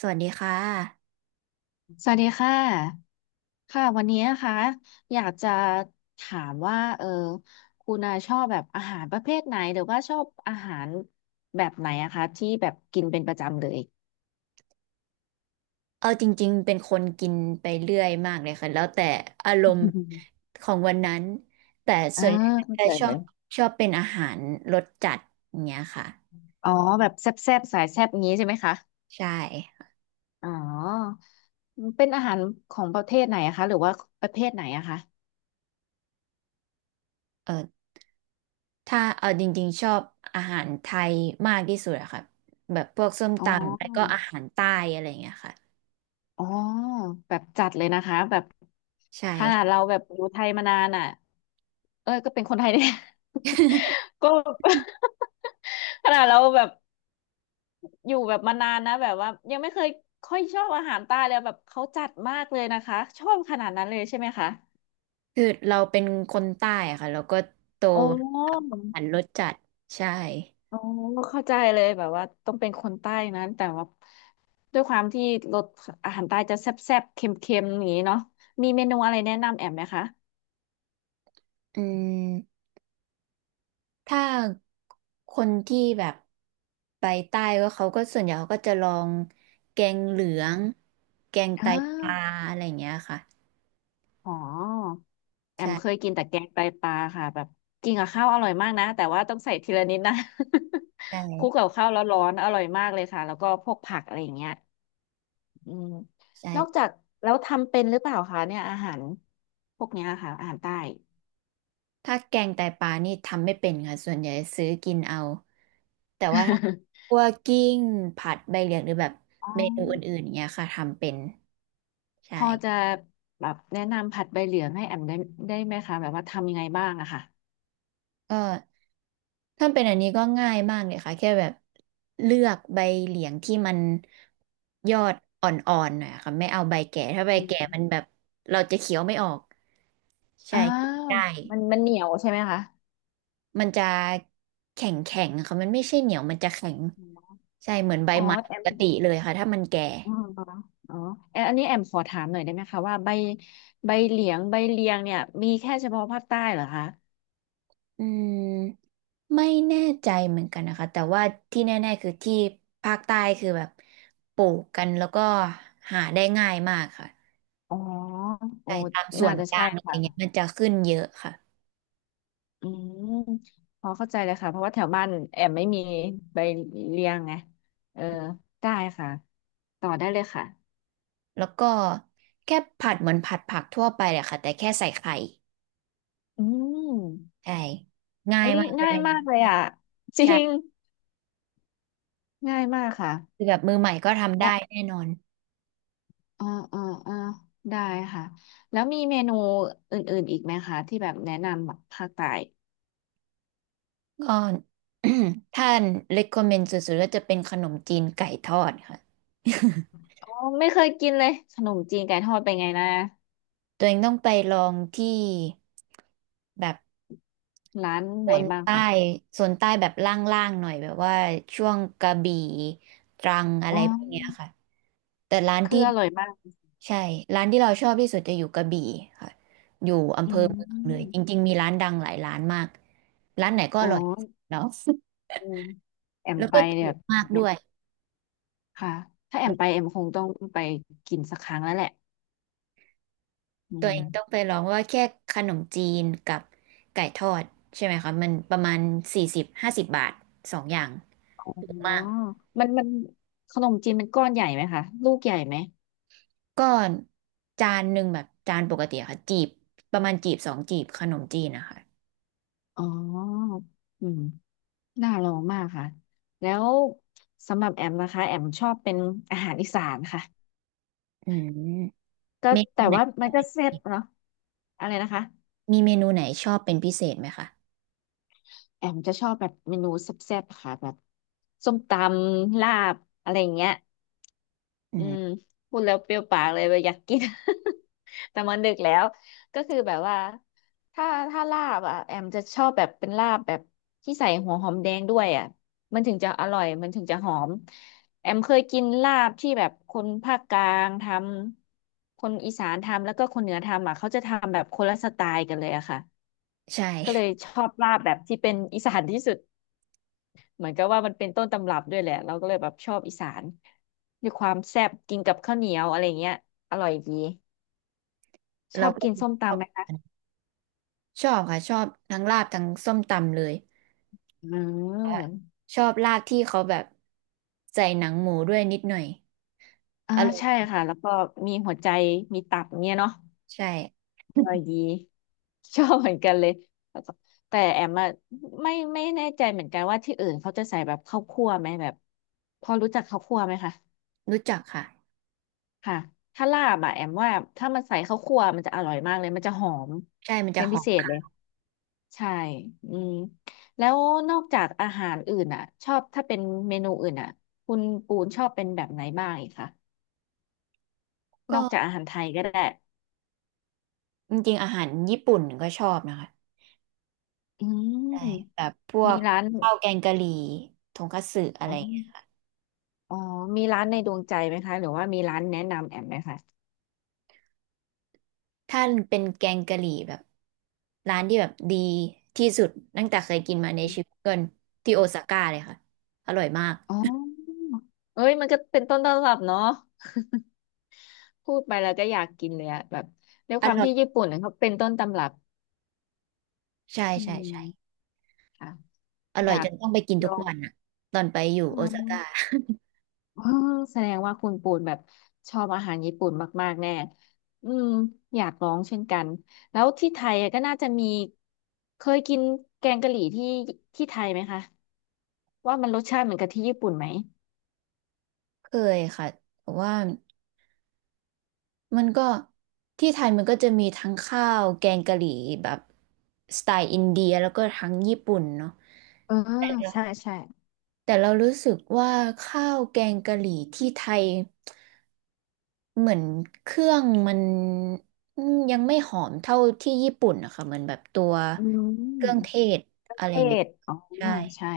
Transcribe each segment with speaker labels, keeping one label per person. Speaker 1: สวัสดีค่ะ
Speaker 2: สวัสดีค่ะค่ะวันนี้นะคะอยากจะถามว่าคุณอาชอบแบบอาหารประเภทไหนหรือว่าชอบอาหารแบบไหนอะคะที่แบบกินเป็นประจำเลย
Speaker 1: เอาจริงๆเป็นคนกินไปเรื่อยมากเลยค่ะแล้วแต่อารมณ์ของวันนั้นแต่
Speaker 2: อ่า
Speaker 1: ส่วนใหญ่
Speaker 2: เข้า
Speaker 1: จะ
Speaker 2: ใจ
Speaker 1: ช
Speaker 2: เล
Speaker 1: อบ
Speaker 2: ย
Speaker 1: ชอบเป็นอาหารรสจัดอย่างเงี้ยค่ะ
Speaker 2: อ๋อแบบแซ่บๆสายแซ่บงี้ใช่ไหมคะ
Speaker 1: ใช่
Speaker 2: อ๋อเป็นอาหารของประเทศไหนอะคะหรือว่าประเภทไหนอะคะ
Speaker 1: เออถ้าเอาจริงๆชอบอาหารไทยมากที่สุดอะค่ะแบบพวกส้ม
Speaker 2: อ๋
Speaker 1: ตำแล้วก็
Speaker 2: อ
Speaker 1: อาหารใต้อะไรอย่างเงี้ยค่ะ
Speaker 2: อ๋อแบบจัดเลยนะคะแบบ
Speaker 1: ใช่
Speaker 2: ขนาดเราแบบอยู่ไทยมานานอ่ะเอ้ยก็เป็นคนไทยเนี่ย ก็ ขนาดเราแบบอยู่แบบมานานนะแบบว่ายังไม่เคยค่อยชอบอาหารใต้เลยแบบเขาจัดมากเลยนะคะชอบขนาดนั้นเลยใช่ไหมคะ
Speaker 1: คือเราเป็นคนใต้อะค่ะเราก็โต
Speaker 2: โอ้
Speaker 1: กับอาหารรสจัดใช่
Speaker 2: โอ้เข้าใจเลยแบบว่าต้องเป็นคนใต้นั้นแต่ว่าด้วยความที่รสอาหารใต้จะแซ่บๆเค็มๆอย่างนี้เนาะมีเมนูอะไรแนะนำแอมไหมคะ
Speaker 1: อืม ถ้าคนที่แบบไปใต้ก็เขาก็ส่วนใหญ่เขาก็จะลองแกงเหลืองแกง
Speaker 2: อ่
Speaker 1: ไตปลา
Speaker 2: า
Speaker 1: อะไรอย่างเงี้ยค่ะ
Speaker 2: อ๋อแอมเคยกินแต่แกงไตปลาค่ะแบบกินกับข้าวอร่อยมากนะแต่ว่าต้องใส่ทีละนิดนะ
Speaker 1: ใช่
Speaker 2: คลุกกับข้าวร้อนๆอร่อยมากเลยค่ะแล้วก็พวกผักอะไรอย่างเงี้ยอืมนอกจา
Speaker 1: ใช่
Speaker 2: กแล้วทำเป็นหรือเปล่าคะเนี่ยอาหารพวกเนี้ยค่ะอาหารใต้
Speaker 1: ถ้าแกงไตปลานี่ทำไม่เป็นค่ะส่วนใหญ่ซื้อกินเอาแต่ว่าถ้า คั่วกิ้งผัดใบเหลียงหรือแบบ
Speaker 2: อ๋อ
Speaker 1: เมนูอื่นๆอย่างเงี้ยค่ะทำเป็น ใช่
Speaker 2: พอจะแบบแนะนำผัดใบเหลืองให้แอมได้ได้ไหมคะแบบว่าทำยังไงบ้างอะค่ะ
Speaker 1: ก็ ถ้าเป็นอันนี้ก็ง่ายมากเลยค่ะแค่แบบเลือกใบเหลียงที่มันยอดอ่อนๆหน่อยค่ะไม่เอาใบแก่ถ้าใบ
Speaker 2: อื
Speaker 1: แก่มัน
Speaker 2: ม
Speaker 1: แบบเราจะเคี้ยวไม่ออกใช่
Speaker 2: อ้า
Speaker 1: กิน
Speaker 2: ว
Speaker 1: ได้
Speaker 2: มันมันเหนียวใช่ไหมคะ
Speaker 1: มันจะแข็งแข็งค่ะมันไม่ใช่เหนียวมันจะแข็งใช่เหมือนใบ
Speaker 2: อ๋อ
Speaker 1: ไม้
Speaker 2: แอ
Speaker 1: ป
Speaker 2: ม
Speaker 1: กติเลยค่ะถ้ามันแก่
Speaker 2: อ๋ออ๋อแอนอันนี้แอมขอถามหน่อยได้ไหมคะว่าใบใบเหลียงใบเลียงเนี่ยมีแค่เฉพาะภาคใต้เหรอคะ
Speaker 1: อืมไม่แน่ใจเหมือนกันนะคะแต่ว่าที่แน่ๆคือที่ภาคใต้คือแบบปลูกกันแล้วก็หาได้ง่ายมากค่ะ
Speaker 2: อ๋อโอ้
Speaker 1: จ่ายตามส่ว
Speaker 2: น่า
Speaker 1: น
Speaker 2: จะ
Speaker 1: ก
Speaker 2: ใช่
Speaker 1: ลางอะไร
Speaker 2: ค่ะ
Speaker 1: เงี้ยมันจะขึ้นเยอะค่ะ
Speaker 2: อืมพอเข้าใจเลยค่ะเพราะว่าแถวบ้านแอมไม่มีใบเลียงไง เออ ได้ค่ะ ต่อได้เลยค่ะ
Speaker 1: แล้วก็แค่ผัดเหมือนผัดผักทั่วไปเลยค่ะแต่แค่ใส่ไข่
Speaker 2: อืม
Speaker 1: ใช่ง่าย
Speaker 2: เฮ้ย
Speaker 1: มากเล
Speaker 2: ง่าย
Speaker 1: ย
Speaker 2: มากเลยอ่ะจริง
Speaker 1: ใช่
Speaker 2: ง่ายมากค่ะ
Speaker 1: คือแบบมือใหม่ก็ทำได้
Speaker 2: แล้ว
Speaker 1: แน่นอน
Speaker 2: เออเออเออได้ค่ะ แล้วมีเมนูอื่นๆอีกไหมคะที่แบบแนะนำแบบภาคใต้
Speaker 1: ก็ ท่าน recommend สุดๆก็จะเป็นขนมจีนไก่ทอดค่ะ
Speaker 2: อ๋อไม่เคยกินเลยขนมจีนไก่ทอดเป็นไงนะ
Speaker 1: ตัวเองต้องไปลองที่แบบ
Speaker 2: ร้าน
Speaker 1: โซ
Speaker 2: ไหน
Speaker 1: น
Speaker 2: บ้าง
Speaker 1: ใต้
Speaker 2: ค่ะ
Speaker 1: โซนใต้แบบล่างๆหน่อยแบบว่าช่วงกระบี่ตรังอะ
Speaker 2: อ๋
Speaker 1: ไร
Speaker 2: อ
Speaker 1: พวกเนี้ยค่ะแต่ร้าน
Speaker 2: คือ
Speaker 1: ที่
Speaker 2: อร่อยมาก
Speaker 1: ใช่ร้านที่เราชอบที่สุดจะอยู่กระบี่ค่ะอยู่อำ
Speaker 2: อื
Speaker 1: เภอเมืองเลยจ
Speaker 2: ม
Speaker 1: ริงๆมีร้านดังหลายร้านมากร้านไหนก็อ
Speaker 2: อ๋อ
Speaker 1: ร่อยเนาะ
Speaker 2: อืมแอม
Speaker 1: แล้ว
Speaker 2: ไป
Speaker 1: ก็
Speaker 2: เนี่
Speaker 1: ถู
Speaker 2: ย
Speaker 1: กมากด้วย
Speaker 2: ค่ะถ้าแอมไปแอมคงต้องไปกินสักครั้งแล้วแหละอื
Speaker 1: ตัวเอ
Speaker 2: ม
Speaker 1: งต้องไปลองว่าแค่ขนมจีนกับไก่ทอดใช่ไหมคะมันประมาณ40-50 บาทสองอย่าง
Speaker 2: อ๋
Speaker 1: ถู
Speaker 2: อ
Speaker 1: กมาก
Speaker 2: มันมันขนมจีนมันก้อนใหญ่ไหมคะลูกใหญ่ไหม
Speaker 1: ก็จานหนึ่งแบบจานปกติอะค่ะจีบประมาณจีบสองจีบขนมจีนนะคะ
Speaker 2: อ๋ออืมน่าลองมากค่ะแล้วสำหรับแอมนะคะแอมชอบเป็นอาหารอีสานค่ะ
Speaker 1: อืม
Speaker 2: ก็
Speaker 1: เมนู
Speaker 2: แต่
Speaker 1: ไหน
Speaker 2: ว่า
Speaker 1: ช
Speaker 2: มั
Speaker 1: อ
Speaker 2: น
Speaker 1: บ
Speaker 2: ก็
Speaker 1: เป็นพิ
Speaker 2: เซ็
Speaker 1: เศ
Speaker 2: ต
Speaker 1: ษ
Speaker 2: เนาะอะไรนะคะ
Speaker 1: มีเมนูไหนชอบเป็นพิเศษไหมคะ
Speaker 2: แอมจะชอบแบบเมนูแซ่บๆค่ะแบบส้มตำลาบอะไรอย่างเงี้ย
Speaker 1: อื
Speaker 2: อื
Speaker 1: ม
Speaker 2: มพูดแล้วเปรี้ยวปากเลยว่าอยากกิน แต่มันดึกแล้วก็คือแบบว่าถ้าถ้าลาบอ่ะแอมจะชอบแบบเป็นลาบแบบที่ใส่หัวหอมแดงด้วยอ่ะมันถึงจะอร่อยมันถึงจะหอมแอมเคยกินลาบที่แบบคนภาคกลางทำคนอีสานทำแล้วก็คนเหนือทำอ่ะเขาจะทำแบบคนละสไตล์กันเลยอะค่ะ
Speaker 1: ใ
Speaker 2: ก็เล
Speaker 1: ช่
Speaker 2: ยชอบลาบแบบที่เป็นอีสานที่สุด เหมือนกับว่ามันเป็นต้นตำรับด้วยแหละเราก็เลยแบบชอบอีสานด้วีความแซ่บกินกับข้าวเหนียวอะไรเงี้ยอร่อยดี ช
Speaker 1: เรา
Speaker 2: อบ
Speaker 1: ก็
Speaker 2: กินส้ม
Speaker 1: ชอ
Speaker 2: ตำ
Speaker 1: บ
Speaker 2: ไหมคะ
Speaker 1: ชอบค่ะชอบทั้งลาบทั้งส้มตำเลย
Speaker 2: อื
Speaker 1: ว่า
Speaker 2: ม
Speaker 1: ชอบลาบที่เขาแบบใส่หนังหมูด้วยนิดหน่อย
Speaker 2: อ่า
Speaker 1: อร่อย
Speaker 2: ใช่ค่ะแล้วก็มีหัวใจมีตับเงี้ยเนาะ
Speaker 1: ใช่
Speaker 2: อร่อยดีชอบเหมือนกันเลยแล้วก็แต่แอมอะไม่แน่ใจเหมือนกันว่าที่อื่นเขาจะใส่แบบข้าวคั่วไหมแบบพอรู้จักข้าวคั่วไหมคะ
Speaker 1: รู้จักค่ะ
Speaker 2: ค่ะถ้าลาบอะแอมว่าถ้ามันใส่ข้าวคั่วมันจะอร่อยมากเลยมันจะหอม
Speaker 1: ใช่มันจะ
Speaker 2: เป็น
Speaker 1: ห
Speaker 2: พิ
Speaker 1: อ
Speaker 2: เศษ
Speaker 1: ม
Speaker 2: เลย ใช่ อืมแล้วนอกจากอาหารอื่นอ่ะชอบถ้าเป็นเมนูอื่นอ่ะคุณปูนชอบเป็นแบบไหนบ้างอีกคะ
Speaker 1: ก็
Speaker 2: นอกจากอาหารไทยก็ได้
Speaker 1: จริงๆอาหารญี่ปุ่นก็ชอบนะคะ
Speaker 2: อื
Speaker 1: ใช่แบ
Speaker 2: ม
Speaker 1: บพว
Speaker 2: มี
Speaker 1: ก
Speaker 2: ร้าน
Speaker 1: ข้าวแกงกะหรี่ทงคัตสึอะไร
Speaker 2: อ๋อ
Speaker 1: เงี้ย
Speaker 2: อ๋อมีร้านในดวงใจไหมคะ หรือว่ามีร้านแนะนำแอมไหมคะ
Speaker 1: ถ้าเป็นแกงกะหรี่แบบร้านที่แบบดีที่สุดตั้งแต่เคยกินมาในชีวิตเกินที่โอซาก้าเลยค่ะอร่อยมาก
Speaker 2: อ๋อเอ้ยมันก็เป็นต้นตำรับเนาะพูดไปแล้วก็อยากกินเลยอะแบบด้วยความที่ญี่ปุ่นเนี่ยเขาเป็นต้นตำรับ
Speaker 1: ใช่
Speaker 2: อื
Speaker 1: ใช่ใช่
Speaker 2: มค่ะ
Speaker 1: อ
Speaker 2: อ
Speaker 1: ร่อย
Speaker 2: ยา
Speaker 1: จ
Speaker 2: ก
Speaker 1: นต้องไปกิน
Speaker 2: ล
Speaker 1: ทุ
Speaker 2: อ
Speaker 1: ก
Speaker 2: ง
Speaker 1: วันอะตอนไปอยู่
Speaker 2: อื
Speaker 1: โอซาก้า
Speaker 2: ม อ๋อแสดงว่าคุณปูนแบบชอบอาหารญี่ปุ่นมากๆแน่อืมอยากลองเช่นกัน แล้วที่ไทยอะก็น่าจะมีเคยกินแกงกะหรี่ที่ที่ไทยไหมคะ ว่ามันรสชาติเหมือนกับที่ญี่ปุ่นไหม
Speaker 1: เคยค่ะแต่ว่ามันก็ที่ไทยมันก็จะมีทั้งข้าวแกงกะหรี่แบบสไตล์อินเดียแล้วก็ทั้งญี่ปุ่นเนาะ
Speaker 2: เออ
Speaker 1: แต่เรา
Speaker 2: ใช่ใช่
Speaker 1: แต่เรารู้สึกว่าข้าวแกงกะหรี่ที่ไทยเหมือนเครื่องมันอืมยังไม่หอมเท่าที่ญี่ปุ่นนะคะเหมือนแบบตัว
Speaker 2: อื
Speaker 1: เครื่อง
Speaker 2: ม
Speaker 1: เทศอะไร
Speaker 2: เท
Speaker 1: อย่างงี้
Speaker 2: ศอ๋อ
Speaker 1: ใช่
Speaker 2: ใช่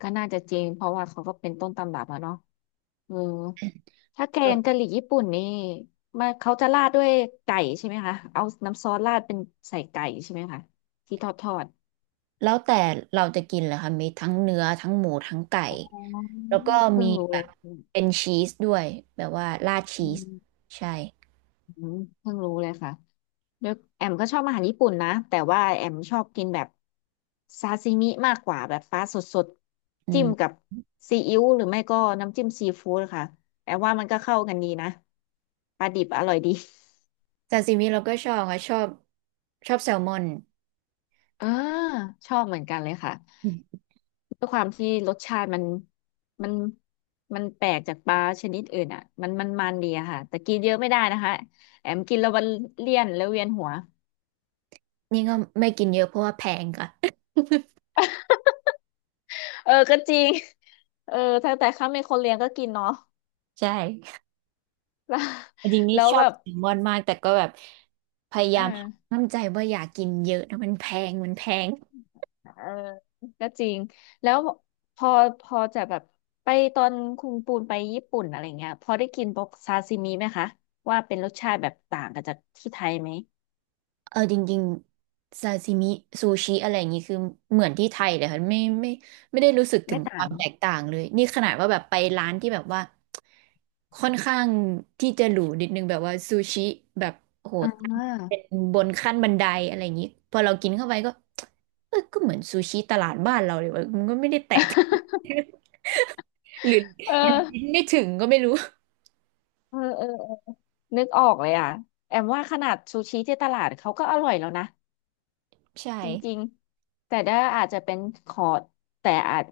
Speaker 2: ก็น่าจะจริงเพราะว่าเขาก็เป็นต้นตำรับอะเนาะ เออถ้าแกงกะหรี่ญี่ปุ่นนี่มาเขาจะราดด้วยไก่ใช่ไหมคะเอาน้ำซอสราดเป็นใส่ไก่ใช่ไหมคะที่ทอดทอด
Speaker 1: แล้วแต่เราจะกินเลยค่ะมีทั้งเนื้อทั้งหมูทั้งไก่
Speaker 2: อ๋อ
Speaker 1: แล้วก็
Speaker 2: เพิ่
Speaker 1: มี
Speaker 2: งรู้
Speaker 1: แบ
Speaker 2: เล
Speaker 1: บ
Speaker 2: ย
Speaker 1: เป็นชีสด้วยแบบว่าราดชี
Speaker 2: อื
Speaker 1: ส
Speaker 2: ม
Speaker 1: ใช่
Speaker 2: อืมเพิ่งรู้เลยค่ะแล้วแอมก็ชอบอาหารญี่ปุ่นนะแต่ว่าแอมชอบกินแบบซาซิมิมากกว่าแบบปลาสด
Speaker 1: อื
Speaker 2: ๆจิ้มกั
Speaker 1: ม
Speaker 2: บซีอิ๊วหรือไม่ก็น้ำจิ้มซีฟู้ดค่ะแอมว่ามันก็เข้ากันดีนะปลาดิบอร่อยดี
Speaker 1: ซาซิมิเราก็ชอบค่ะชอบชอบแซลมอน
Speaker 2: เออชอบเหมือนกันเลยค่ะ
Speaker 1: อืม
Speaker 2: ด้วยความที่รสชาติมันมันแปลกจากปลาชนิดอื่นอ่ะมันดีอะค่ะแต่กินเยอะไม่ได้นะคะแอมกินแล้วมันเลี่ยนแล้วเวียนหัว
Speaker 1: นี่ก็ไม่กินเยอะเพราะว่าแพงค่ะ
Speaker 2: เออก็จริงเออถ้าแต่ข้าเป็นคนเลี้ยงก็กินเนาะ
Speaker 1: ใช่จริงๆ นี่
Speaker 2: แล้วแล้ว
Speaker 1: ชอ
Speaker 2: แบ
Speaker 1: บ
Speaker 2: บ
Speaker 1: แซลมอนมากแต่ก็แบบพยา
Speaker 2: เอ
Speaker 1: ยาม
Speaker 2: อ
Speaker 1: ห้ามใจว่าอย่ากินเยอะนะมันแพงมันแพง
Speaker 2: เออก็จริงแล้วพอพอจะแบบไปตอนคุณปูนไปญี่ปุ่นอะไรเงี้ยพอได้กินพวกซาซิมิไหมคะว่าเป็นรสชาติแบบต่างกับจากที่ไทยไหม
Speaker 1: จริงๆซาซิมิซูชิอะไรอย่างนี้คือเหมือนที่ไทยเลยค่ะไม่ได้รู้สึกถึ
Speaker 2: ไม่
Speaker 1: งค
Speaker 2: ต่า
Speaker 1: วา
Speaker 2: ง
Speaker 1: มแตกต่างเลยนี่ขนาดว่าแบบไปร้านที่แบบว่าค่อนข้างที่จะหรูนิดนึงแบบว่าซูชิแบบโห
Speaker 2: อ่
Speaker 1: ตั้งเป็
Speaker 2: า
Speaker 1: นบนขั้นบันไดอะไรอย่างนี้พอเรากินเข้าไปก็เออก็เหมือนซูชิตลาดบ้านเราเลยวะมันก็ไม่ได้แตก หรือ
Speaker 2: เอ
Speaker 1: หรือลิน
Speaker 2: อ
Speaker 1: ไม่ถึงก็ไม่รู้
Speaker 2: เออเออเออนึกออกเลยอ่ะแอมว่าขนาดซูชิที่ตลาดเขาก็อร่อยแล้วนะ
Speaker 1: ใช่
Speaker 2: จริงๆแต่ด้าอาจจะเป็นคอร์สแต่อาจ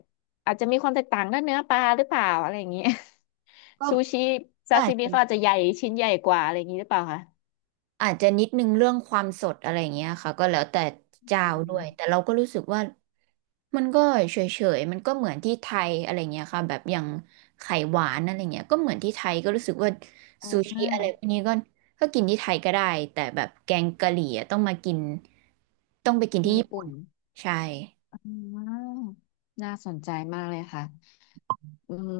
Speaker 2: อาจจะมีความแตกต่างด้านเนื้อปลาหรือเปล่าอะไรอย่างเงี้ย
Speaker 1: ก็
Speaker 2: ซูชิซา
Speaker 1: ก็
Speaker 2: ซิ
Speaker 1: อาจ
Speaker 2: มิ
Speaker 1: จะ
Speaker 2: เขาอาจจะใหญ่ชิ้นใหญ่กว่าอะไรอย่างงี้หรือเปล่าคะ
Speaker 1: อาจจะนิดนึงเรื่องความสดอะไรอย่างเงี้ยค่ะก็แล้วแต่เจ้า
Speaker 2: อื
Speaker 1: ด้วยแต่
Speaker 2: ม
Speaker 1: เราก็รู้สึกว่ามันก็เฉยๆมันก็เหมือนที่ไทยอะไรเงี้ยค่ะแบบอย่างไข่หวานอะไรเงี้ยก็เหมือนที่ไทยก็รู้สึกว่า
Speaker 2: อ่
Speaker 1: ซูชิอะไร
Speaker 2: า
Speaker 1: พวกนี้ก็กินที่ไทยก็ได้แต่แบบแกงกะหรี่อะต้องมากินต้องไปกิน
Speaker 2: ที่
Speaker 1: ที่
Speaker 2: ญี่
Speaker 1: ญี่ปุ่
Speaker 2: ปุ่
Speaker 1: น
Speaker 2: น
Speaker 1: ใช่
Speaker 2: อ่าน่าสนใจมากเลยค่ะอืม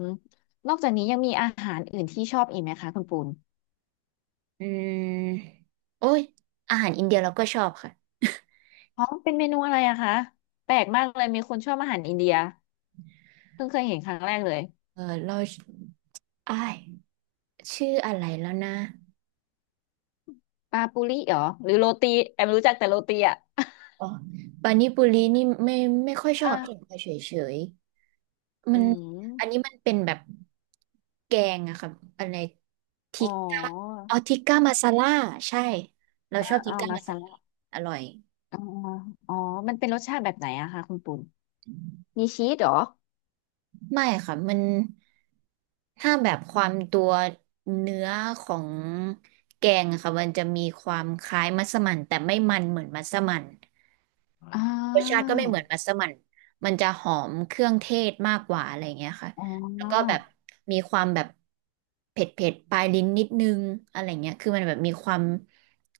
Speaker 2: นอกจากนี้ยังมีอาหารอื่นที่ชอบอีกไหมคะคุณปูน
Speaker 1: อืมโอ้ยอาหารอินเดียเราก็ชอบค่ะ
Speaker 2: อ๋อเป็นเมนูอะไรอะคะแปลกมากเลยมีคนชอบอาหารอินเดีย เพิ่งเคยเห็นครั้งแรกเลย
Speaker 1: เออเราอ้ายชื่ออะไรแล้วนะ
Speaker 2: ปาปูริเหรอหรือโรตีแอมรู้จักแต่โรตีอ่ะ
Speaker 1: อ๋อปานิปุรีนี่ไม่ค่อยช
Speaker 2: เอ
Speaker 1: อ
Speaker 2: อ
Speaker 1: บกินเฉยเฉยๆมั
Speaker 2: อื
Speaker 1: นอันนี้
Speaker 2: ม
Speaker 1: มันเป็นแบบแกงอะครับอะไร
Speaker 2: อ๋
Speaker 1: ทิ
Speaker 2: อ
Speaker 1: กก้าอ๋อทิกก้ามาซาล่าใช่เรา
Speaker 2: อ่า
Speaker 1: ชอบทิ
Speaker 2: อ่า
Speaker 1: กก้า
Speaker 2: มา
Speaker 1: มาซา
Speaker 2: ซา
Speaker 1: ล่า
Speaker 2: ระ
Speaker 1: อร่อย
Speaker 2: อ่าออ๋อมันเป็นรสชาติแบบไหนอะคะคุณปุ่นมีชีสเหรอ
Speaker 1: ไม่ค่ะมันถ้าแบบความตัวเนื้อของแกงอะค่ะมันจะมีความคล้ายมัสมั่นแต่ไม่มันเหมือนมัสมั่น
Speaker 2: อ่
Speaker 1: รสชาติ
Speaker 2: า
Speaker 1: ก็ไม่เหมือนมัสมั่นมันจะหอมเครื่องเทศมากกว่าอะไรเงี้ยค่ะ
Speaker 2: อ๋
Speaker 1: แล้วก็
Speaker 2: อ
Speaker 1: แบบมีความแบบเผ็ดเผ็ดปลายลิ้นนิดนึงอะไรเงี้ยคือมันแบบมีความ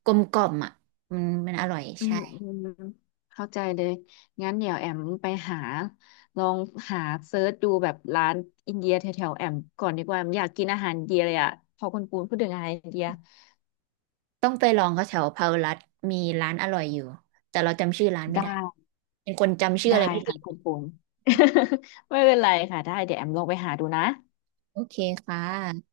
Speaker 1: กลมกล่อมอ่ะมันอร่อย
Speaker 2: อื
Speaker 1: ใช่
Speaker 2: มอืมเข้าใจเลยงั้นเดี๋ยวแอมไปหาลองหาเซิร์ชดูแบบร้านอินเดียแถวๆแอมก่อนดีกว่าแอมอยากกินอาหารอินเดียเลยอะพอคุณปูนพูดถึงอาหารอินเดีย
Speaker 1: ต้องไปลองเขาแถวพารัตมีร้านอร่อยอยู่ แต่เราจำชื่อร้านไม่
Speaker 2: ได้
Speaker 1: ได้เป็นคนจำชื่อ
Speaker 2: ได้
Speaker 1: อะไรไม่ได้
Speaker 2: ค่ะคุณปุ่น ไม่เป็นไรค่ะได้เดี๋ยวแอมลองไปหาดูนะ
Speaker 1: โอเคค่ะ